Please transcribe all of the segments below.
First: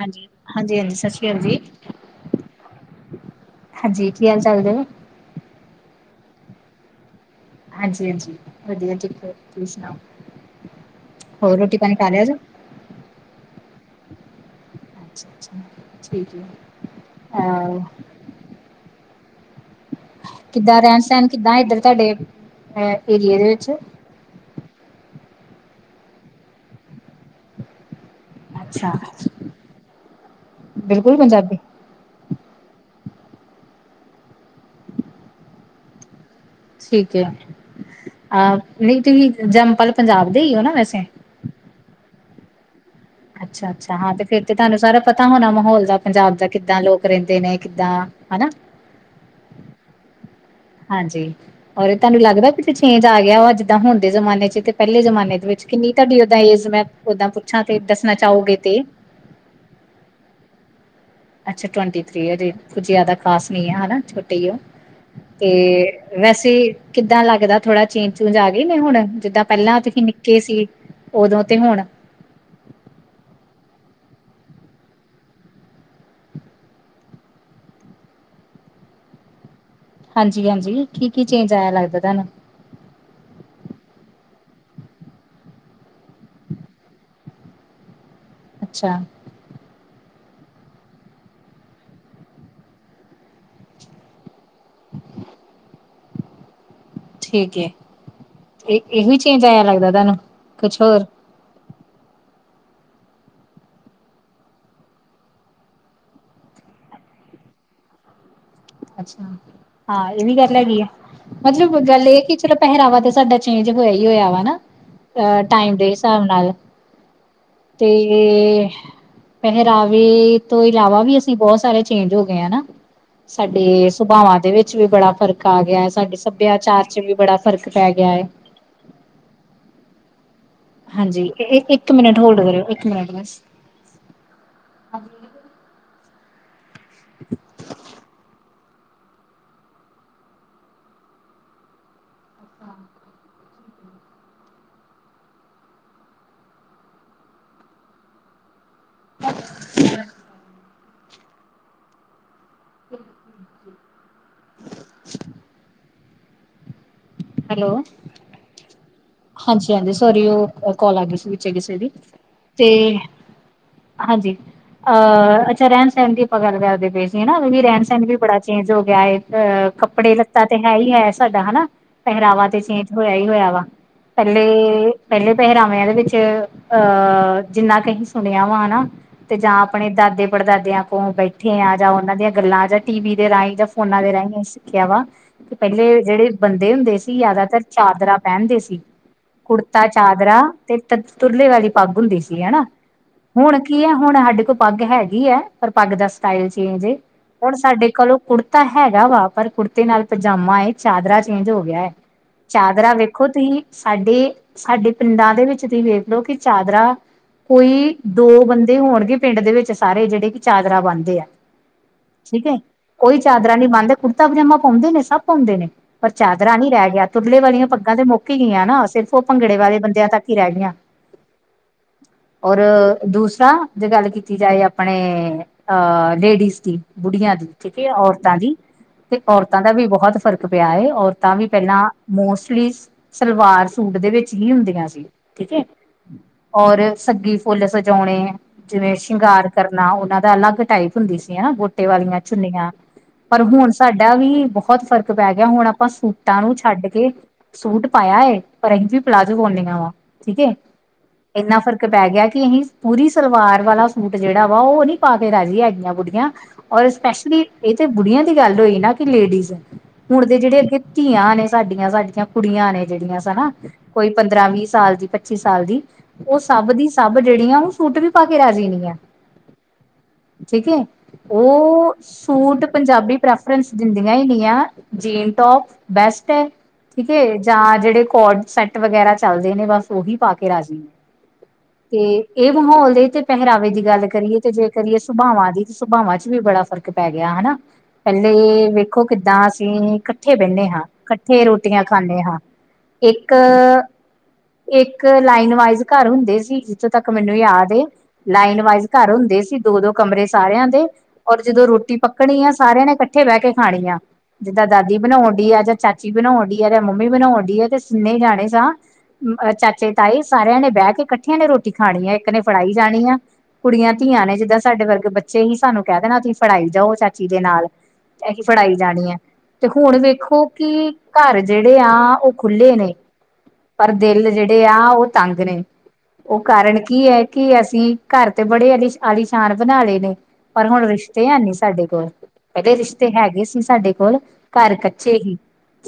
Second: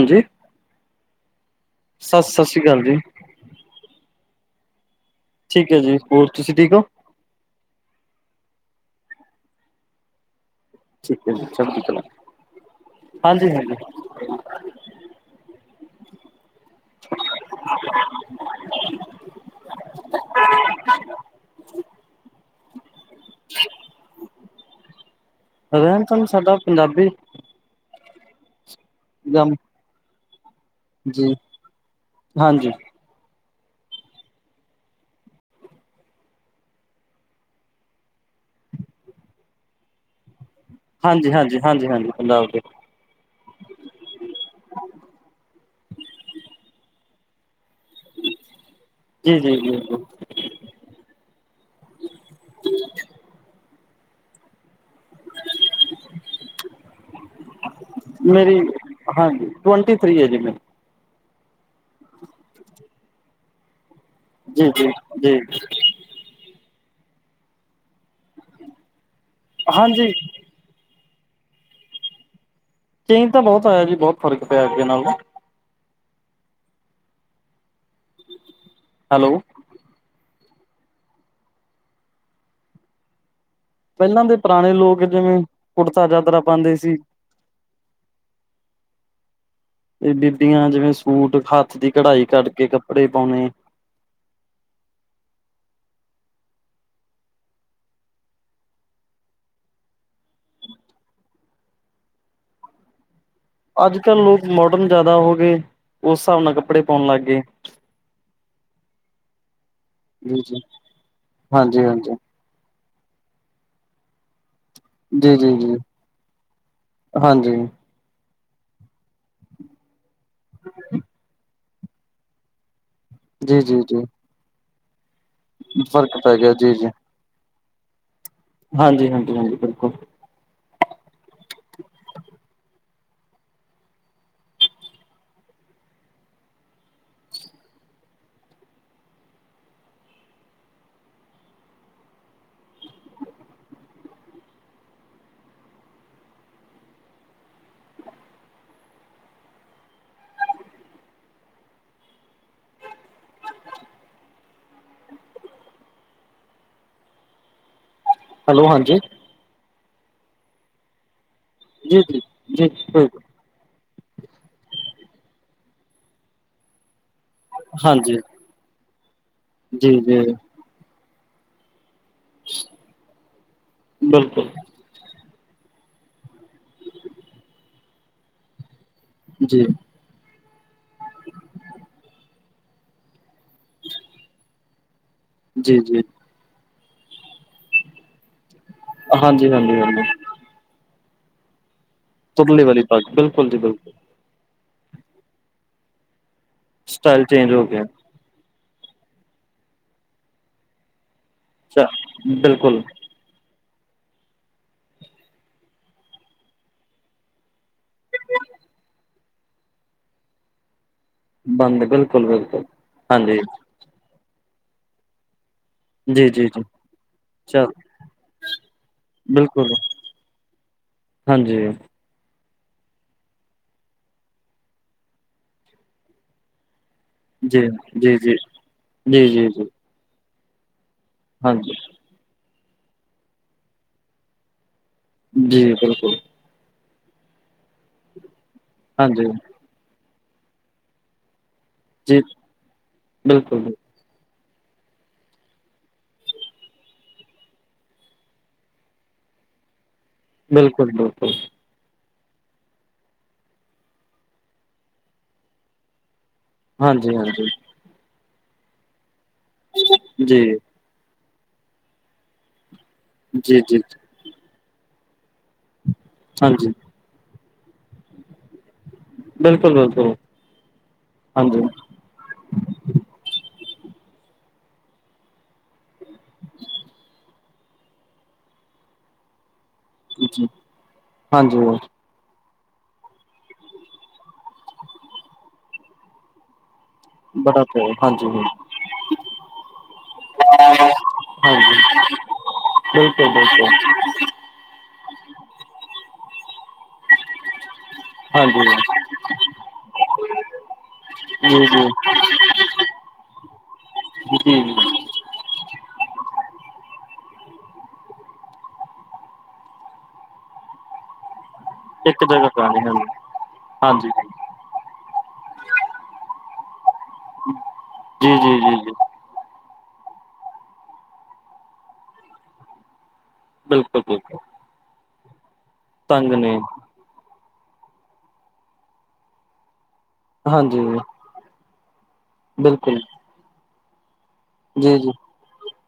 ਹਾਂਜੀ-ਹਾਂਜੀ-ਹਾਂਜੀ, ਸਸ਼੍ਰੀ ਅਕਾਲ ਜੀ। ਸ ਸਤਿ ਸ਼੍ਰੀ ਅਕਾਲ ਜੀ। ਹਾਂਜੀ, ਕੀ ਹਾਲ ਚਾਲ ਨੇ? ਠੀਕ ਐ ਜੀ, ਹੋਰ ਤੁਸੀਂ ਠੀਕ ਹੋ? ਹਾਂਜੀ-ਹਾਂਜੀ, ਵਧੀਆ ਠੀਕ, ਤੁਸੀਂ ਸੁਣਾਓ, ਠੀਕ ਹੈ ਜੀ ਹੋਰ ਰੋਟੀ- ਚੜ੍ਹਦੀ ਪਾਣੀ ਕਲਾ ਕਰ ਲਿਆ ਜੇ? ਹਾਂਜੀ ਹਾਂਜੀ। ਅ ਅੱਛਾ ਠੀਕ ਹੈ ਅਹ। [unintelligible] ਕਿੱਦਾਂ ਰਹਿਣ-ਸਹਿਣ ਕਿੱਦਾਂ ਇੱਧਰ, ਤੁਹਾਡੇ ਅਹ ਏਰੀਏ ਦੇ ਵਿੱਚ? ਰਹਿਣ-ਸਹਿਣ ਸਾਡਾ ਪੰਜਾਬੀ। ਅੱਛਾ। ਇਕਦਮ ਬਿਲਕੁਲ ਜੀ ਪੰਜਾਬੀ? ਹਾਂਜੀ। ਠੀਕ ਐ, ਅਹ ਨਹੀਂ ਤੁਸੀਂ ਜੰਮਪਲ ਪੰਜਾਬ ਦੇ ਹੀ ਹੋ ਨਾ ਵੈਸੇ? ਹਾਂਜੀ-ਹਾਂਜੀ-ਹਾਂਜੀ-ਹਾਂਜੀ, ਪੰਜਾਬ ਦੇ। ਅੱਛਾ-ਅੱਛਾ ਹਾਂ, ਤੇ ਫੇਰ ਤੇ ਤੁਹਾਨੂੰ ਸਾਰਾ ਪਤਾ ਹੋਣਾ ਮਾਹੌਲ ਦਾ ਪੰਜਾਬ ਦਾ ਕਿੱਦਾਂ ਲੋਕ ਰਹਿੰਦੇ ਨੇ ਕਿੱਦਾਂ ਹੈਨਾ। ਜੀ-ਜੀ-ਜੀ-ਜੀ। ਹਾਂਜੀ, ਔਰ ਤੁਹਾਨੂੰ ਲੱਗਦਾ ਵੀ ਤੇ ਚੇਂਜ ਆ ਗਿਆ ਵਾ, ਜਿੱਦਾਂ ਹੁਣ ਦੇ ਜ਼ਮਾਨੇ ਚ ਤੇ ਪਹਿਲੇ ਜ਼ਮਾਨੇ ਦੇ ਵਿੱਚ, ਕਿੰਨੀ ਤੁਹਾਡੀ ਓਦਾਂ ਏਜ ਮੈਂ ਓਦਾਂ ਪੁੱਛਾਂ ਤੇ ਦੱਸਣਾ ਚਾਹੋਗੇ ਮੇਰੀ ਤੇ। ਹਾਂਜੀ, ਟਵੰਟੀ ਥ੍ਰੀ ਹੈ ਜੀ ਮੇਰੀ। ਅੱਛਾ, ਟਵੰਟੀ ਥ੍ਰੀ ਐ, ਕੁਝ ਜ਼ਿਆਦਾ ਖਾਸ ਨਹੀ ਐ, ਛੋਟੀ ਹੀ ਉਹ, ਜੀ ਜੀ ਜੀ ਤੇ ਵੈਸੇ ਕਿੱਦਾਂ ਲੱਗਦਾ ਥੋੜ੍ਹਾ ਚੇਂਜ- ਚੂਂਜ ਆ ਗਈ ਨੇ ਹੁਣ ਜਿੱਦਾਂ ਪਹਿਲਾਂ ਤੁਸੀਂ ਹਾਂਜੀ ਨਿੱਕੇ ਸੀ, ਉਦੋਂ ਤੇ ਹੁਣ ਚੇਂਜ ਤਾਂ ਬਹੁਤ ਹੋਇਆ ਜੀ, ਬਹੁਤ ਫ਼ਰਕ ਪਿਆ ਅੱਗੇ ਨਾਲੋਂ। ਹੈਲੋ। ਹਾਂਜੀ-ਹਾਂਜੀ, ਕੀ-ਕੀ ਚੇਂਜ ਆਇਆ ਲੱਗਦਾ ਤੁਹਾਨੂੰ? ਪਹਿਲਾਂ ਦੇ ਪੁਰਾਣੇ ਲੋਕ ਜਿਵੇਂ ਕੁਰਤਾ ਜਾਤਰਾ ਪਾਉਂਦੇ ਸੀ। ਅੱਛਾ। ਤੇ ਬੀਬੀਆਂ ਜਿਵੇਂ ਸੂਟ ਹੱਥ ਦੀ ਕਢਾਈ ਕੱਢਕੇ ਕੱਪੜੇ ਪਾਉਣੇ। [unintelligible] ਠੀਕ ਇਹ, ਇਹ ਵੀ ਚੇਂਜ ਆਇਆ ਲੱਗਦਾ ਤੁਹਾਨੂੰ ਕੁਛ ਹੋਰ ਅੱਜ-ਕੱਲ੍ਹ ਲੋਕ ਮੋਡਰਨ ਜ਼ਿਆਦਾ ਹੋ ਗਏ ਉਸ ਹਿਸਾਬ ਨਾਲ ਕੱਪੜੇ ਪਾਉਣ ਲੱਗ ਗਏ। ਅੱਛਾ ਹਾਂ ਇਹ ਵੀ ਜੀ ਗੱਲ ਜੀ ਹੈਗੀ ਆ ਮਤਲਬ ਹਾਂਜੀ ਗੱਲ ਹਾਂਜੀ ਇਹ ਕਿ ਚਲੋ ਪਹਿਰਾਵਾ ਤੇ ਸਾਡਾ ਚੇਂਜ ਹੋਇਆ ਹੀ ਹੋਇਆ ਵਾ ਨਾ। ਜੀ ਅ ਜੀ ਟਾਈਮ ਜੀ ਦੇ ਹਿਸਾਬ ਨਾਲ। ਹਾਂਜੀ ਤੇ ਪਹਿਰਾਵੇ ਤੋਂ ਇਲਾਵਾ ਵੀ ਅਸੀਂ ਬਹੁਤ ਸਾਰੇ ਚੇਂਜ ਹੋ ਗਏ ਹੈਨਾ। ਜੀ ਜੀ ਸਾਡੇ ਜੀ ਸੁਭਾਵਾਂ ਦੇ ਵਿੱਚ ਵੀ ਬੜਾ ਫ਼ਰਕ ਆ ਗਿਆ, ਸਾਡੇ ਫ਼ਰਕ ਪੈ ਗਿਆ ਸੱਭਿਆਚਾਰ ਚ ਵੀ ਬੜਾ ਫਰਕ ਪੈ ਗਿਆ ਹੈ। ਹਾਂਜੀ-ਹਾਂਜੀ-ਹਾਂਜੀ ਬਿਲਕੁਲ। ਹਾਂਜੀ, ਇੱਕ ਮਿੰਟ ਹੋਲਡ ਕਰਿਓ ਇੱਕ ਮਿੰਟ ਬਸ‌ [unintelligible] ਹਾਂ [unintelligible] ਹਮ ਹਮ [unintelligible] ਹੈਲੋ। ਹੈਲੋ, ਹਾਂਜੀ। ਹਾਂਜੀ-ਹਾਂਜੀ, ਸੋਰੀ ਉਹ ਕੋਲ ਆ ਗਈ ਸੀ ਵਿੱਚ ਕਿਸੇ ਦੀ ਜੀ ਜੀ ਤੇ ਜੀ ਹਾਂਜੀ ਅਹ ਅੱਛਾ ਰਹਿਣ ਸਹਿਣ ਦੀ ਆਪਾਂ ਗੱਲ ਕਰਦੇ ਪ ਵੀ ਰਹਿਣ ਸਹਿਣ ਵੀ ਹਾਂਜੀ ਬੜਾ ਚੇਂਜ ਹੋ ਗਿਆ ਹੈ ਅਹ ਜੀ ਕੱਪੜੇ ਜੀ ਲੱਤਾ ਤੇ ਹੈ ਹੀ ਹੈ ਸਾਡਾ ਹਨਾ। ਪਹਿਰਾਵਾ ਤੇ ਚੇਂਜ ਹੋਇਆ ਹੀ ਹੋਇਆ ਵਾ ਬਿਲਕੁਲ ਪਹਿਲੇ। ਪਹਿਲੇ ਪਹਿਰਾਵਿਆਂ ਦੇ ਵਿੱਚ ਅਹ ਜਿੰਨਾ ਅਹੀ ਸੁਣਿਆ ਵਾ ਹਨਾ। ਤੇ ਜਾਂ ਜੀ ਆਪਣੇ ਦਾਦੇ। ਪੜਦਾਦਿਆਂ ਕੋਲ ਬੈਠੇ ਆ ਜਾਂ ਉਹਨਾਂ ਦੀਆਂ ਗੱਲਾਂ ਜਾਂ ਟੀ ਵੀ ਦੇ ਰਾਹੀਂ ਜਾਂ ਫੋਨਾ ਦੇ ਰਾਹੀਂ। ਕਿਆ ਵਾ ਤੇ ਜੀ ਪਹਿਲੇ ਜੀ ਜਿਹੜੇ ਬੰਦੇ ਹੁੰਦੇ ਸੀ ਜ਼ਿਆਦਾ ਤਰ ਚਾਦਰਾ ਪਹਿਨਦੇ ਸੀ। ਹਾਂਜੀ ਹਾਂਜੀ ਕੁੜਤਾ ਹਾਂਜੀ ਚਾਦਰਾ ਤੇ ਤ ਤੁਰਲੇ ਵਾਲੀ ਪੱਗ ਹੁੰਦੀ ਸੀ। ਹੇਣਾ ਤੁਰਲੇ ਵਾਲੀ ਪੱਗ ਬਿਲਕੁਲ ਜੀ ਹੁਣ ਕੀ ਹੈ ਬਿਲਕੁਲ ਹੁਣ ਸਾਡੇ ਕੋਲ। ਪੱਗ ਹੈਗੀ ਹੈ ਪਰ ਪੱਗ ਦਾ ਸਟਾਈਲ ਚੇਂਜ ਏ ਸਟਾਈਲ ਚੇਂਜ ਹੁਣ ਹੋ ਗਿਆ ਸਾਡੇ ਕੋਲੋਂ ਕੁੜ ਤਾਂ ਹੈਗਾ ਵਾ ਪਰ ਕੁੜਤੇ ਨਾਲ ਪਜਾਮਾ ਏ ਚਾਦਰਾ ਚੇਂਜ ਹੋ ਗਿਆ ਅੱਛਾ ਹੈ ਬਿਲਕੁਲ ਚਾਦਰਾ ਵਿੱਚ ਦੇਖੋ ਤੁਸੀਂ ਸਾਡੇ ਸਾਡੇ ਪਿੰਡਾਂ ਦੇ ਵਿੱਚ ਤੁਸੀਂ ਵੇਖਲੋ ਕਿ ਚਾਦਰਾ ਕੋਈ ਦੋ ਬੰਦੇ ਹੋਣਗੇ ਪਿੰਡ ਦੇ ਵਿੱਚ ਸਾਰੇ ਜਿਹੜੇ ਕਿ ਚਾਦਰਾ ਬਣਦੇ ਆ। ਬੰਦ ਬਿਲਕੁਲ ਠੀਕ ਹੈ ਬਿਲਕੁਲ ਕੋਈ ਹਾਂਜੀ ਚਾਦਰਾ ਨੀ ਬਣਦਾ ਕੁੜਤਾ ਪਜਾਮਾ ਪਾਉਂਦੇ ਨੇ ਸਭ ਪਾਉਂਦੇ ਨੇ। ਪਰ ਜੀ ਜੀ ਚਾਦਰਾ ਜੀ ਨਹੀਂ ਰਹਿ ਗਿਆ ਤੁਰੱਲੇ ਚ ਵਾਲੀਆਂ ਪੱਗਾਂ ਤੇ ਮੁੱਕੀ ਗਈਆਂ ਨਾ ਸਿਰਫ ਉਹ ਭੰਗੜੇ ਬਿਲਕੁਲ ਵਾਲੇ ਬੰਦਿਆਂ ਤੱਕ ਹੀ ਰਹਿ ਗਈਆਂ। ਹਾਂਜੀ। ਔਰ ਦੂਸਰਾ ਜੇ ਗੱਲ ਕੀਤੀ ਜਾਏ ਆਪਣੇ ਅਹ ਲੇਡੀਜ਼ ਦੀ। ਬੁੜੀਆਂ ਦੀ ਜੀ ਠੀਕ ਜੀ ਜੀ ਔਰਤਾਂ ਦੀ ਤੇ ਜੀ ਜੀ ਔਰਤਾਂ ਜੀ ਦਾ ਵੀ ਬਹੁਤ ਫ਼ਰਕ ਪਿਆ ਹੈ। ਤਾਵੀ ਹਾਂਜੀ ਪਹਿਲਾਂ ਮੋਸਟਲੀ ਸਲਵਾਰ ਸੂਟ ਦੇ ਵਿੱਚ ਹੀ ਹੁੰਦੀਆਂ ਸੀ। ਠੀਕ ਹੈ ਜੀ ਬਿਲਕੁਲ ਔਰ ਸੱਗੀ ਫੁੱਲ ਸਜਾਉਣੇ ਜਿਵੇਂ ਹਾਂਜੀ ਸ਼ਿੰਗਾਰ। ਕਰਨਾ ਉਹਨਾਂ ਦਾ ਅਲੱਗ ਟਾਈਪ ਹੁੰਦੀ ਸੀ ਹਨਾ ਗੋਟੇ ਜੀ ਵਾਲੀਆਂ ਚੁੰਨੀਆਂ ਪਰ ਹੁਣ ਬਿਲਕੁਲ ਸਾਡੇ ਸਾਡਾ ਵੀ ਬਹੁਤ ਫ਼ਰਕ ਪੈ ਗਿਆ ਹੁਣ ਆਪ ਆਪਾਂ ਸੂਟਾਂ ਨੂੰ ਛੱਡ ਕੇ ਸੂਟ ਪਾਇਆ ਪਰ ਅਸੀਂ ਵੀ ਪਲਾਜ਼ੋ ਪਾਉਂਦਿਆਂ ਵਾ। ਠੀਕ ਬਿਲਕੁਲ ਬਿਲਕੁਲ ਇੰਨਾ ਫਰਕ ਪੈ ਗਿਆ ਕਿ ਅਸੀਂ ਪੂਰੀ ਸਲਵਾਰ ਵਾਲਾ ਸੂਟ ਜਿਹੜਾ ਵਾ ਉਹ ਨਹੀਂ ਪਾ ਕੇ ਰਾਜੀ ਹੈਗੀਆਂ ਬੁੜੀਆਂ। ਔਰ ਹਾਂਜੀ ਸਪੈਸ਼ਲੀ ਹਾਂਜੀ ਇਹ ਤੇ ਬੁੜੀਆਂ ਦੀ ਗੱਲ ਹੋਈ ਨਾ ਕਿ ਲੇਡੀਜ਼ ਹੁਣ ਦੇ ਜੀ ਜਿਹੜੇ ਇਹ ਤੀਆਂ ਨੇ ਸਾਡੀਆਂ ਸਾਡੀਆਂ ਕੁੜੀਆਂ ਨੇ ਜਿਹੜੀਆਂ ਸਾ ਹਨਾ ਜੀ ਜੀ ਕੋਈ। ਪੰਦਰਾਂ ਵੀਹ ਸਾਲ ਦੀ, ਪੱਚੀ ਸਾਲ ਦੀ ਉਹ ਹਾਂਜੀ ਸਭ ਦੀ ਸਭ ਜਿਹੜੀਆਂ ਵਾ ਉਹ ਸੂਟ ਵੀ ਪਾ ਕੇ ਰਾਜੀ ਨਹੀਂ ਆ। ਬਿਲਕੁਲ ਬਿਲਕੁਲ ਠੀਕ ਏ ਹਾਂਜੀ ਓ ਸੂਟ ਪੰਜਾਬੀ ਪ੍ਰੈਫਰੈਂਸ ਦਿੰਦੀਆਂ ਹੀ ਨਹੀਂ ਆ ਜੀਨ ਟੋਪ ਬੈਸਟ ਹੈ ਠੀਕ ਏ ਜਾਂ ਜਿਹੜੇ ਕੋਡ ਸੈਟ ਵਗੈਰਾ ਚਲਦੇ ਨੇ ਬਸ ਉਹੀ ਪਾ ਜੀ ਕੇ ਰਾਜ਼ੀ ਨੇ ਹਾਂਜੀ ਤੇ ਇਹ ਮਾਹੌਲ ਦੇ ਤੇ ਪਹਿਰਾਵੇ ਦੀ ਗੱਲ ਕਰੀਏ ਤੇ ਜੇ ਕਰੀਏ ਸੁਭਾਵਾਂ ਦੀ ਤੇ ਸੁਭਾਵਾਂ ਚ ਵੀ ਬੜਾ ਫਰਕ ਪੈ ਗਿਆ ਹਨਾ ਬੜਾ ਪਿਆਰ ਹਾਂਜੀ ਪਹਿਲੇ ਵੇਖੋ ਕਿੱਦਾਂ ਅਸੀਂ ਬਹਿੰਦੇ ਹਾਂ, ਇਕੱਠੇ ਰੋਟੀਆਂ ਹਾਂਜੀ ਖਾਂਦੇ ਹਾਂ ਬਿਲਕੁਲ ਇੱਕ ਬਿਲਕੁਲ ਇੱਕ ਲਾਈਨ ਵਾਈਜ਼ ਘਰ ਹੁੰਦੇ ਸੀ, ਜਿੱਥੋਂ ਤੱਕ ਮੈਨੂੰ ਯਾਦ ਲਾਈਨ ਹਾਂਜੀ ਵਾਈਜ਼ ਘਰ ਹੁੰਦੇ ਸੀ ਦੋ ਦੋ ਕਮਰੇ ਸਾਰਿਆਂ ਦੇ ਔਰ ਜੀ ਜਦੋਂ ਜੀ ਰੋਟੀ ਪੱਕਣੀ ਆ ਸਾਰਿਆਂ ਨੇ ਇਕੱਠੇ ਬਹਿ ਕੇ ਖਾਣੀ ਆ ਜੀ ਜਿੱਦਾਂ ਦਾਦੀ ਦੀ ਜੀ ਬਣਾਉਣ ਡੀ ਆ ਆਜ ਚਾਚੀ ਬਣਾਉਣ ਡੀ ਆ ਜਾਂ ਮੰਮੀ ਬਣਾਉਣ ਡੀ ਆ ਤੇ ਤਿਨੇ ਜਾਣੇ ਸਾਂ ਅ ਚਾਚੇ ਤਾਈ ਸਾਰਿਆਂ ਨੇ ਬਹਿ ਕੇੱ ਇਕੱਠੀਆਂ ਨੇ ਰੋਟੀ ਖਾਣੀ ਆ, ਇੱਕ ਨੇ ਜਗ੍ਹਾ ਫੜਾਈ ਕਰਾਣੀ ਜਾਣੀ ਆ, ਕੁੜੀਆਂ ਹਾਂਜੀ ਹਾਂਜੀ ਧੀਆਂ ਨੇ ਜਿੱਦਾਂ ਸਾਡੇ ਵਰਗੇ ਬ ਬੱਚੇ ਹੀ ਸਾਨੂੰ ਕਹਿ ਦੇਣਾ ਤੁਸੀਂ ਫੜਾਈ ਜਾਓ ਚਾਚੀ ਦੇ ਨਾਲ ਜੀ ਤੇ ਅਸੀ ਜੀ ਫੜਾਈ ਜੀ ਜੀ ਜਾਣੀ ਆ। ਤੇ ਹੁਣ ਵੇਖੋ ਕਿ ਘਰ ਜਿਹੜੇ ਆ, ਉਹ ਖੁੱਲ੍ਹੇ ਨੇ ਪਰ ਬਿਲਕੁਲ ਦਿਲ ਬਿਲਕੁਲ ਜਿਹੜੇ ਆ ਉਹ ਤੰਗ ਨੇ ਤੰਗ ਉਹ ਨੇ ਕਾਰਨ ਕੀ ਕੀ ਐ ਕਿ ਅਸੀਂ ਘਰ ਤੇ ਬੜੇ ਆਲੀ ਆਲੀਸ਼ਾਨ ਬਣਾ ਲਏ ਨੇ ਪਰ ਹਾਂਜੀ ਹੁਣ ਰਿਸ਼ ਤੇ ਹੈ ਨੀ ਸਾਡੇ ਕੋਲ, ਪਹਿਲੇ ਬਿਲਕੁਲ ਰਿਸ਼ਤੇ ਹੈਗੇ ਸੀ ਸਾਡੇ ਕੋਲ। ਘਰ ਜੀ ਜੀ ਕੱਚੇ ਹੀ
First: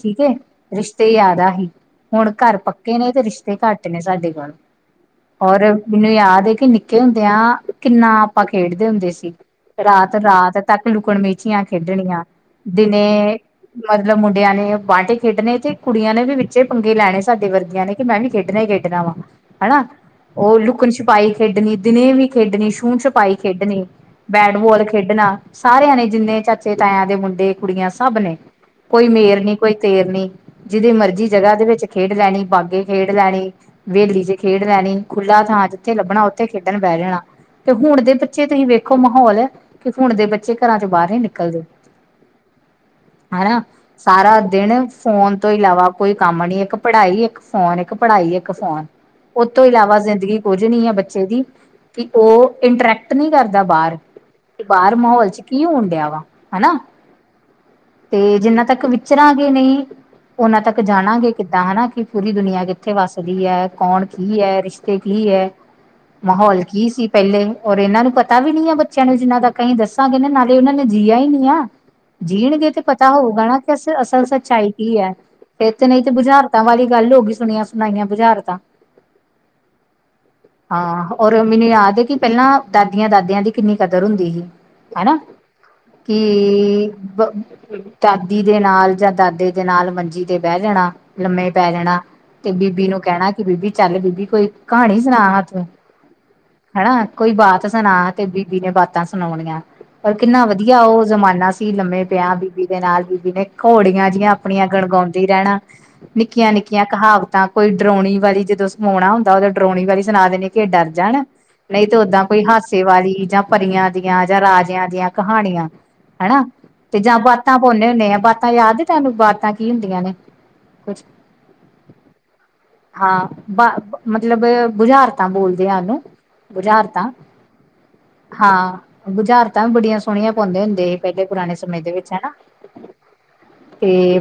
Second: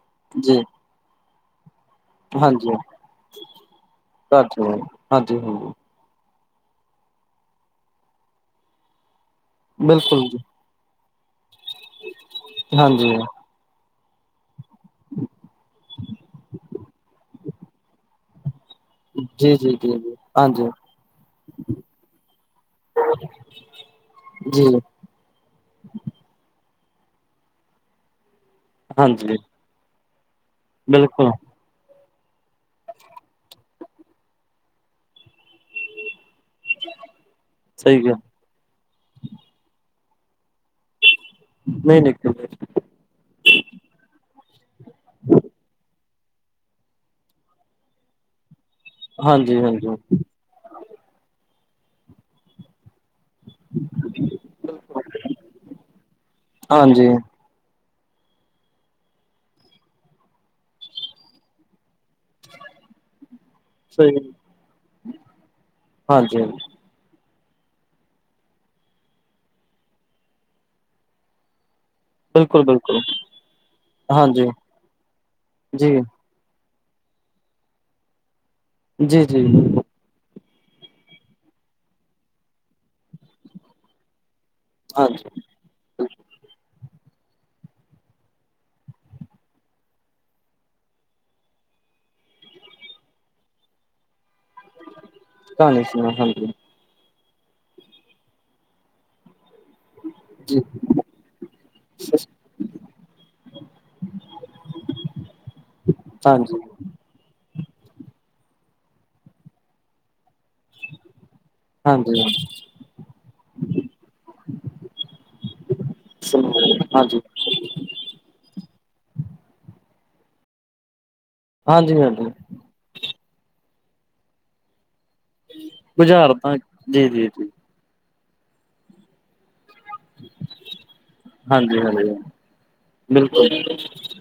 ਠੀਕ ਏ, ਜੀ ਰਿਸ਼ਤੇ ਜ਼ਿਆਦਾ ਹੀ। ਹੁਣ ਘਰ ਹਾਂਜੀ ਪੱਕੇ ਨੇ ਤੇ ਰਿਸ਼ਤੇ ਘੱਟ ਨੇ ਸਾਡੇ ਘਰ ਕੋਲ ਚ ਹਾਂਜੀ ਔਰ ਹਾਂਜੀ ਮੈਨੂੰ ਯਾਦ ਏ ਕਿ ਨਿੱਕੇ ਹੁੰਦਿਆਂ ਕਿੰਨਾ ਆਪਾਂ ਖੇਡਦੇ ਹੁੰਦੇ ਸੀ ਰਾਤ ਬਿਲਕੁਲ ਜੀ ਰਾਤ ਤੱਕ ਲੁਕਣ ਮਿਚੀਆਂ ਖੇਡਣੀਆਂ, ਹਾਂਜੀ ਦਿਨੇ ਮਤਲਬ ਮੁੰਡਿਆਂ ਨੇ ਬਾਂਟੇ ਖੇਡਣੇ ਤੇ ਕੁੜੀਆਂ ਨੇ ਵੀ ਵਿੱਚੇ ਪੰਗੇ ਲੈਣੇ ਸਾਡੇ ਵਰਗਿਆਂ ਨੇ ਕਿ ਮੈਂ ਵੀ ਖੇਡਣਾ ਹੀ ਖੇਡਣਾ। ਖੇਡਣਾ ਵਾ ਜੀ ਜੀ ਹਨਾ। ਜੀ ਜੀ ਉਹ ਹਾਂਜੀ ਲੁਕਣ ਛਪਾਈ ਖੇਡਣੀ, ਦਿਨੇ ਵੀ ਖੇਡਣੀ ਛੂਹ ਛਪਾਈ ਖੇਡਣੀ, ਜੀ ਬੈਟਬਲ ਖੇਡਣਾ ਸਾਰਿਆਂ ਨੇ ਜਿੰਨੇ ਚਾਚੇ ਤਾਇਆਂ ਦੇ ਮੁੰਡੇ ਕੁੜੀਆਂ ਸਭ ਨੇ ਕੋਈ ਹਾਂਜੀ ਮੇਰ ਨੀ ਕੋਈ ਤੇਰ ਨੀ, ਜਿਹਦੀ ਮਰਜ਼ੀ ਬਿਲਕੁਲ ਜਗ੍ਹਾ ਦੇ ਵਿੱਚ ਖੇਡ ਲੈਣੀ, ਬਾਗੇ ਖੇਡ ਲੈਣੀ, ਵੇਲੀ ਚ ਖੇਡ ਲੈਣੀ, ਖੁੱਲਾ ਥਾਂ ਜਿੱਥੇ ਲੱਭਣਾ ਉਥੇ ਇਕੱਠੇ ਖੇਡਣ ਬਹਿ ਜਾਣਾ ਤੇ ਸਹੀ ਹੁਣ ਦੇ ਗੱਲ ਬੱ ਪਿੱਛੇ ਤੁਸੀਂ ਵੇਖੋ ਮਾਹੌਲ ਕਿ ਹੁਣ ਦੇ ਬੱਚੇ ਘਰਾਂ ਚੋਂ ਬਾਹਰ ਨੀ ਨਿਕਲਦੇ। ਨਹੀਂ ਨਿਕਲਦੇ ਹਨਾ, ਸਾਰਾ ਦਿਨ ਫੋਨ ਤੋਂ ਇਲਾਵਾ ਕੋਈ ਕੰਮ ਨੀ, ਇੱਕ ਪੜ੍ਹਾਈ ਇੱਕ ਫੋਨ, ਇੱਕ ਪੜ੍ਹਾਈ ਇੱਕ ਫੋਨ ਉਹ ਹਾਂਜੀ ਤੋਂ ਹਾਂਜੀ ਇਲਾਵਾ ਜ਼ਿੰਦਗੀ ਕੁਝ ਨੀ ਆ ਬੱਚੇ ਦੀ ਕਿ ਉਹ ਇੰਟਰੈਕਟ ਨਹੀਂ ਕਰਦਾ ਬਾਹਰ। ਤੇ ਬਾਹਰ ਮਾਹੌਲ ਚ ਕੀ ਹੋਣ ਡਿਆ ਵਾ। ਹਨਾ ਹਾਂਜੀ। ਤੇ ਜਿੰਨਾਂ ਤੱਕ ਵਿਚਰਾਂਗੇ ਨਹੀਂ, ਉਨ੍ਹਾਂ ਤੱਕ ਜਾਣਾਂਗੇ ਕਿੱਦਾਂ ਹਨਾ ਕਿ ਪੂਰੀ ਦੁਨੀਆ ਕਿੱਥੇ ਵੱਸਦੀ ਐ, ਕੌਣ ਸਹੀ ਕੀ ਐ, ਰਿਸ਼ਤੇ ਕੀ ਐ। ਹਾਂਜੀ ਮਾਹੌਲ ਕੀ ਸੀ। ਪਹਿਲੇ ਔਰ ਇਹਨਾਂ ਨੂੰ ਪਤਾ ਵੀ ਨੀ ਆ ਬੱਚਿਆਂ ਨੂੰ ਜਿੰਨਾ ਤਕ ਅਸੀ ਦੱਸਾਂਗੇ ਨਾ ਨਾਲੇ ਉਹਨਾਂ ਨੇ ਜੀਆ ਹੀ ਨੀ ਆ। ਬਿਲਕੁਲ ਜੀਣਗੇ ਤੇ ਬਿਲਕੁਲ ਪਤਾ ਹੋਊਗਾ ਨਾ ਕਿ ਅਸ ਅਸਲ ਹਾਂਜੀ ਸੱਚਾਈ ਕੀ ਐ ਫੇਰ ਤੇ ਜੀ ਨਹੀਂ ਤੇ ਬੁਝਾਰ ਤਾਂ ਵਾਲੀ ਗੱਲ ਹੋ ਗਈ ਸੁਣੀਆਂ ਸੁਣਾਈਆਂ ਬੁਝਾਰਤਾਂ। ਜੀ ਜੀ। ਹਾਂ ਔਰ ਮੈਨੂੰ ਯਾਦ ਐ ਕਿ ਪਹਿਲਾਂ ਦਾਦੀਆਂ ਦਾਦਿਆਂ ਦੀ ਕਿੰਨੀ ਕਦਰ ਹੁੰਦੀ ਹੀ। ਹੈਨਾ ਹਾਂਜੀ ਕਿ ਦਾਦੀ ਦੇ ਨਾਲ ਜਾਂ ਦਾਦੇ ਦੇ ਨਾਲ ਮੰਜੀ ਤੇ ਬਹਿ ਜਾਣਾ, ਲੰਮੇ ਪੈ ਜਾਣਾ। ਤੇ ਬੀਬੀ ਨੂੰ ਕਹਿਣਾ ਕਿ ਬੀਬੀ ਚੱਲ ਬੀਬੀ ਕੋਈ ਕਹਾਣੀ ਸੁਣਾ ਹਾ ਤੂੰ। ਕਹਾਣੀ ਸੁਣਾ ਹਾਂਜੀ ਹਨਾ ਕੋਈ ਬਾਤ ਸੁਣਾ ਤੇ ਬੀਬੀ ਨੇ ਬਾਤਾਂ ਸੁਣਾਉਣੀਆਂ। ਪਰ ਕਿੰਨਾ ਜੀ ਵਧੀਆ ਉਹ ਜ਼ਮਾਨਾ ਸੀ, ਲੰਮੇ ਪਿਆ ਵੀ ਬੀਬੀ ਦੇ ਨਾਲ ਬੀਬੀ ਨੇ ਘੋੜੀਆਂ ਜਿਹੀਆਂ ਆਪਣੀਆਂ ਗਣਗਾਉਂਦੀ ਰਹਿਣਾ ਨਿੱਕੀਆਂ ਨਿੱਕੀਆਂ ਹਾਂਜੀ ਨਿੱਕੀਆਂ ਕਹਾਵਤਾਂ ਕੋਈ ਡਰੋਉਣੀ ਵਾਲੀ, ਜਦੋਂ ਸਵੋਉਣਾ ਹੁੰਦਾ ਉਦੋਂ ਡਰੋਉਣੀ ਵਾਲੀ ਸੁਣਾ ਦੇਣੀ, ਕਿ ਏ ਡਰ ਜਾਣ ਨਹੀਂ ਤੇ ਹਾਂਜੀ ਓਦਾਂ ਕੋਈ ਹਾਸੇ ਵਾਲੀ ਜਾਂ ਪਰੀਆਂ ਦੀਆਂ ਜਾਂ ਰਾਜਿਆਂ ਦੀਆਂ ਕਹਾਣੀਆਂ [unintelligible] ਹਨਾ ਸੁਣੋ ਤੇ ਜਾਂ ਬਾਤਾਂ ਪੌਨੇ ਹੁੰਨੇ ਆ ਬਾਤਾਂ ਯਾਦ ਤੇਨੂੰ ਬਾਤਾਂ ਕੀ ਹੁੰਦੀਆਂ ਨੇ, ਕੁਛ? ਹਾਂਜੀ ਹਾਂਜੀ ਹਾਂ ਮਤਲਬ ਬੁਝਾਰਤ ਤਾਂ ਬੋਲਦੇ ਆ ਨੂੰ ਬੁਝਾਰ ਤਾਂ ਜੀ ਬੂਜ਼ਾਰਤਾਂ ਜੀ ਜੀ ਹਾਂ ਗੁਜ਼ਾਰਤਾਂ ਵੀ ਬੜੀਆਂ ਸੋਹਣੀਆਂ ਪਾਉਂਦੇ ਹੁੰਦੇ ਸੀ ਪਹਿਲੇ ਪੁਰਾਣੇ ਸਮੇਂ ਦੇ ਵਿੱਚ ਹੇਨਾ ਬਿਲਕੁਲੁ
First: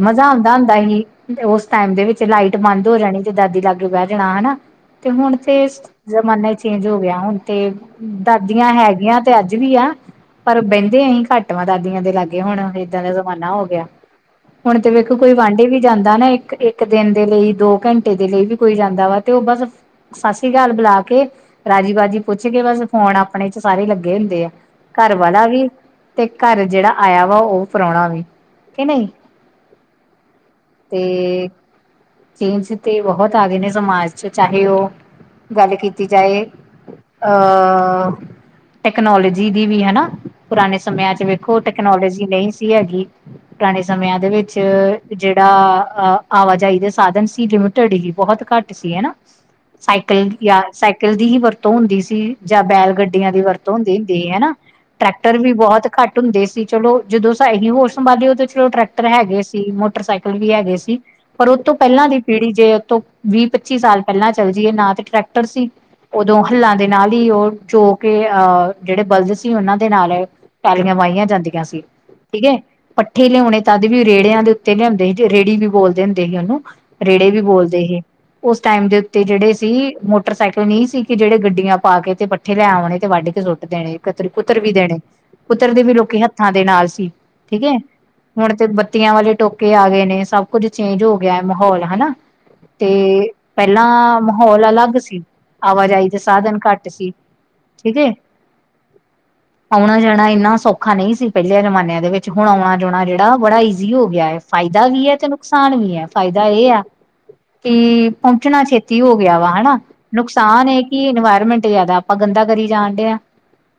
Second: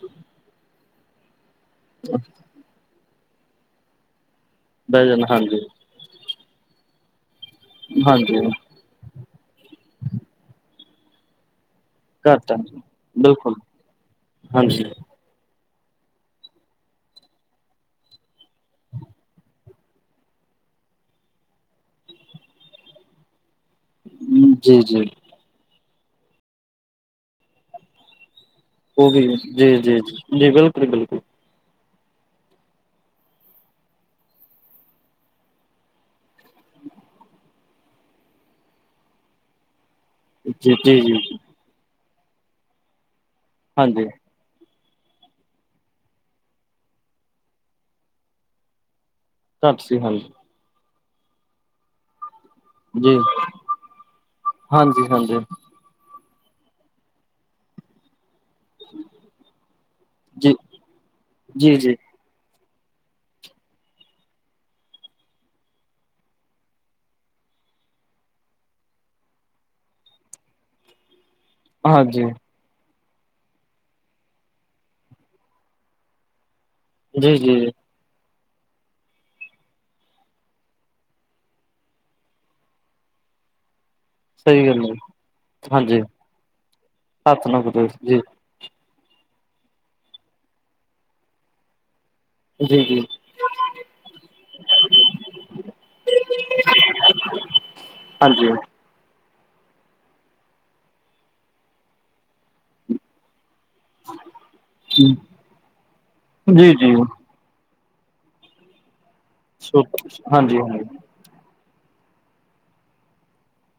ਮਜ਼ਾ ਆਉਂਦਾ ਹੁੰਦਾ ਹੀ ਤੇ ਉਸ ਟਾਈਮ ਦੇ ਵਿੱਚ ਲਾਈਟ ਬੰਦ ਹੋ ਜਾਣੀ ਤੇ ਦਾਦੀ ਲਾਗੇ ਬਹਿ ਜਾਣਾ ਹਨਾ ਬਹਿ ਤੇ ਜਾਣਾ ਹੁਣ ਹਾਂਜੀ ਤੇ ਜ਼ਮਾਨਾ ਚੇਂਜ ਹੋ ਗਿਆ ਹੁਣ ਤੇ ਹਾਂਜੀ ਦਾਦੀਆਂ ਹੈਗੀਆਂ ਤੇ ਅੱਜ ਵੀ ਆ। ਪਰ ਬਹਿੰਦੇ ਅਸੀਂ ਘੱਟ ਵਾ ਦਾਦੀਆਂ ਦੇ ਲਾਗੇ ਘੱਟ ਆ ਹੁਣ। ਦਾ ਜ਼ਮਾਨਾ ਬਿਲਕੁਲ ਹੋ ਗਿਆ। ਹੁਣ ਹਾਂਜੀ ਤੇ ਕੋਈ ਵਾਂਢੇ ਵੀ ਜਾਂਦਾ ਨਾ ਇੱਕ, ਇੱਕ ਦਿਨ ਦੇ ਲਈ, ਦੋ ਘੰਟੇ ਦੇ ਲਈ ਵੀ ਕੋਈ ਜਾਂਦਾ ਵਾ। ਤੇ ਉਹ ਬਸ ਸਤਿ ਸ੍ਰੀ ਅਕਾਲ ਬੁਲਾ ਕੇ ਰਾਜੀ- ਬਾਜੀ ਪੁੱਛ ਕੇ, ਬਸ ਫੋਨ ਆਪ ਆਪਣੇ ਚ' ਸਾਰੇ ਲੱਗੇ ਹੁੰਦੇ ਆ। ਜੀ ਜੀ ਘਰ ਵਾਲਾ ਵੀ, ਤੇ ਘਰ ਜਿਹੜਾ ਆਇਆ ਵਾ। ਉਹ ਪੁਰਾਣਾ ਵੀ। ਕਿ ਨਹੀਂ ਉਹ ਵੀ ਜੀ- ਜੀ- ਜ -ਜੀ ਬਿਲਕੁਲ- ਬਿਲਕੁਲ। ਤੇ ਚੇਂਜ ਤੇ ਬਹੁਤ ਆ ਗਦੇ ਨੇ ਸਮਾਜ ਚ ਚਾਹੇ ਉਹ ਗੱਲ ਕੀਤੀ ਜਾਏ ਅਹ, ਟੈਕਨੋਲੋਜੀ ਦੀ ਵੀ ਹੇਨਾ ਜੀ ਪੁਰਾਣੇ ਜੀ ਜੀ ਸਮਿਆਂ ਚ ਵੇਖੋ ਟੈਕਨੋਲੋਜੀ ਨਹੀਂ ਸੀ ਹੈਗੀ ਪੁਰਾਣੇ ਹਾਂਜੀ ਸਮਿਆਂ ਦੇ ਵਿੱਚ ਜਿਹੜਾ ਆਵਾਜਾਈ ਦੇ ਸਾਧਨ ਸੀ ਲਿਮਿਟਡ ਹੀ ਬਹੁਤ ਘੱਟ ਸੀ ਹਨਾ ਘੱਟ ਸੀ ਸਾਈਕਲ ਹਾਂਜੀ ਯ ਸਾਈਕਲ ਦੀ ਹੀ ਵਰਤੋਂ ਹੁੰਦੀ ਸੀ। ਜਾਂ ਬੈਲ ਜੀ ਗੱਡੀਆਂ ਦੀ ਵਰਤੋਂ ਹੁੰਦੀ ਹਨਾ। ਹਾਂਜੀ ਟਰੈਕਟਰ ਹਾਂਜੀ ਵੀ ਬਹੁਤ ਘੱਟ ਹੁੰਦੇ ਸੀ ਚਲੋ ਜਦੋਂ ਇਸੀਹੀ ਹੋਸ ਸੰਭਾਲੀ। ਟਰੈਕਟਰ ਹੈਗੇ ਸੀ। ਮੋਟਰਸਾਈਕਲ ਵੀ ਜੀ ਹੈਗੇ ਸੀ। ਪਰ ਜੀ ਉਹਤੋਂ ਜੀ ਦੀ ਪੀੜੀ ਜੇ ਉਤੋਂ ਵੀਹ -ਪੱਚੀ ਸਾਲ ਪਹਿਲਾਂ ਚੱਲ ਜਾਈਏ ਨਾ ਤੇ ਟਰੈਕਟਰ ਸੀ। ਉਦੋਂ ਹੱਲਾਂ ਦੇ ਨਾਲ ਹੀ ਉਹ ਜੋੋ ਕੇ ਅਹ ਜਿਹੜੇ ਬਲਦ ਸੀ। ਉਹਨਾਂ ਦੇ ਨਾਲ ਤਾਲੀਆਂ, ਮਾਈਆਂ ਜਾਂਦੀਆਂ ਸੀ, ਹਾਂਜੀ ਠੀਕ ਹੈ। ਪੱਠੇ ਲਿਆਉਣੇ ਤਦ ਵੀ ਰੇੜਿਆਂ ਦੇ ਉੱਤੇ ਲਿਆਉਦੇ ਸੀ ਰੇੜੀ ਵੀ ਬੋਲਦੇ ਹੁੰਦੇ ਸੀ ਉਹਨੂੰਹਨਾ। ਰੇੜੇ ਜੀ ਵੀ ਜੀ ਜੀ ਬੋਲਦੇ ਹੀ। ਉਸ ਟਾਈਮ ਦੇ ਉੱਤੇ ਜਿਹੜੇ ਸੀ। ਮੋਟਰਸਾਈਕਲ ਨਹੀਂ ਸੀ ਕਿ ਜਿਹੜੇ ਗੱਡੀਆਂ ਪਾ ਕੇ ਤੇ ਇੱਥੇ ਲੈ ਆਉ ਤੇ ਵੱਢ ਕੇ ਸੁੱਟ ਦੇਣੇ। ਕਤ ਕੁਤਰ ਸਹੀ ਵੀ ਗੱਲ ਹੈ ਦੇਣੇ। ਕੁਤਰ ਦੇ ਵੀ ਹਾਂਜੀ ਲੋਕੀ ਹੱਥਾਂ ਦੇ ਨਾਲ ਸੀ ਹੱਥ ਨਾ ਠੀਕ ਹੈ। ਕੁੱਟੋ ਜੀ ਹੁਣ ਤੇ ਬੱਤੀਆਂ ਵਾਲੇ ਟੋਕੇ ਆ ਗਏ ਨੇ। ਸਭ ਕੁੱਝ ਚੇਂਜ ਹੋ ਗਿਆ ਹੈ ਮਾਹੌਲ ਹਨਾ। ਜੀ ਜੀ ਤੇ ਪਹਿਲਾਂ ਮਾਹੌਲ ਅਲੱਗ ਸੀ। ਆਵਾਜਾਈ ਦੇ ਸਾਧਨ ਘੱਟ ਸੀ। ਠੀਕ ਏ। ਹਾਂਜੀ। [inaudible] ਆਉਣਾ- ਜਾਣਾ ਇੰਨਾ ਸੌਖਾ ਨਹੀਂ ਸੀ ਪਹਿਲੇ ਜਮਾਨਿਆਂ ਦੇ ਵਿੱਚ ਹੁਣ ਆਉਣਾ- ਜਾਣਾ ਜਿਹੜਾ ਬੜਾ ਈ ਕੀ ਹੋ ਗਿਆ ਹੈ। ਫਾਇਦਾ ਵੀ ਜੀ ਹੈ ਜੀ ਤੇ ਨੁਕਸਾਨ ਵੀ ਹੈ। ਫਾਇਦਾ ਇਹ ਆ ਹਾਂਜੀ ਕਿ ਪਹੁੰਚਣਾ ਛੇਤੀ ਹੋ ਗਿਆ ਵਾ ਹਨਾ। ਹਾਂਜੀ ਨੁਕਸਾਨ ਇਹ ਕਿ ਇਨਵਾਇਰਮੈਂਟ ਜਾਦਾ ਆਪਾਂ ਗੰਦਾ ਕਰੀ ਜਾਣ ਡੇਆ ਹਾਂ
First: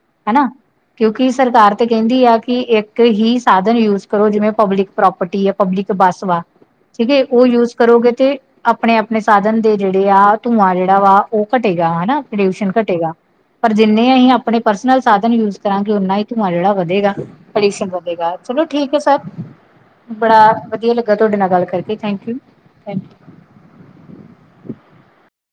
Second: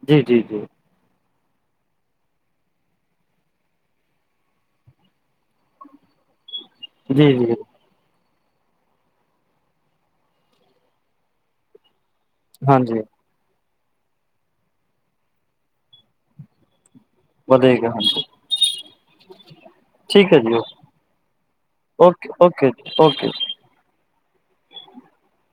ਜੀ ਜੀ ਹਨਾ। ਜੀ ਕਿਉਂਕਿ ਸਰਕਾਰ ਤੇ ਕਹਿੰਦੀ ਆ ਕਿ ਇੱਕ ਹੀ ਸਾਧਨ ਯੂਜ ਕਰੋ ਜਿਵੇਂ ਪਬਲਿਕ ਪ੍ਰੋਪਰਟੀ ਹੈ। ਪਬਲਿਕ ਬੱਸ ਵਾ। ਠੀਕ ਜੀ ਉਹ ਜੀ ਯੂਜ ਕਰੋਗੇ ਤੇ, ਆਪਣੇ- ਆਪਣੇ ਸਾਧਨ ਦੇ ਜਿਹੜੇ ਆ ਧੂੰਆਂ ਜਿਹੜਾ ਵਾ ਉਹ ਘਟੇਗਾ ਹਨਾ। ਪੱਲੂਸ਼ਨ ਹਾਂਜੀ ਘਟੇਗਾ ਪਰ ਜਿੰਨੇ ਅਸੀਂ ਆਪਣੇ ਪਰਸਨਲ ਸਾਧਨ ਯੂਜ ਕਰਾਂਗੇ ਉਨਾ ਹੀ ਧੂੰਆਂ ਜਿਹੜਾ ਵਧੇਗਾ। ਵਧੇਗਾ ਹਾਂਜੀ ਬੜੀਗਾ ਚਲੋ ਠੀਕ ਹੈ। ਠੀਕ ਸਰਬੜਾ ਹੈ ਜੀ ਵਧੀਆ ਲੱਗਾ ਤੁਹਾਡੇ ਨਾਲ ਗੱਲ ਕਰਕੇ। Thank okay you, okay thank you. Okay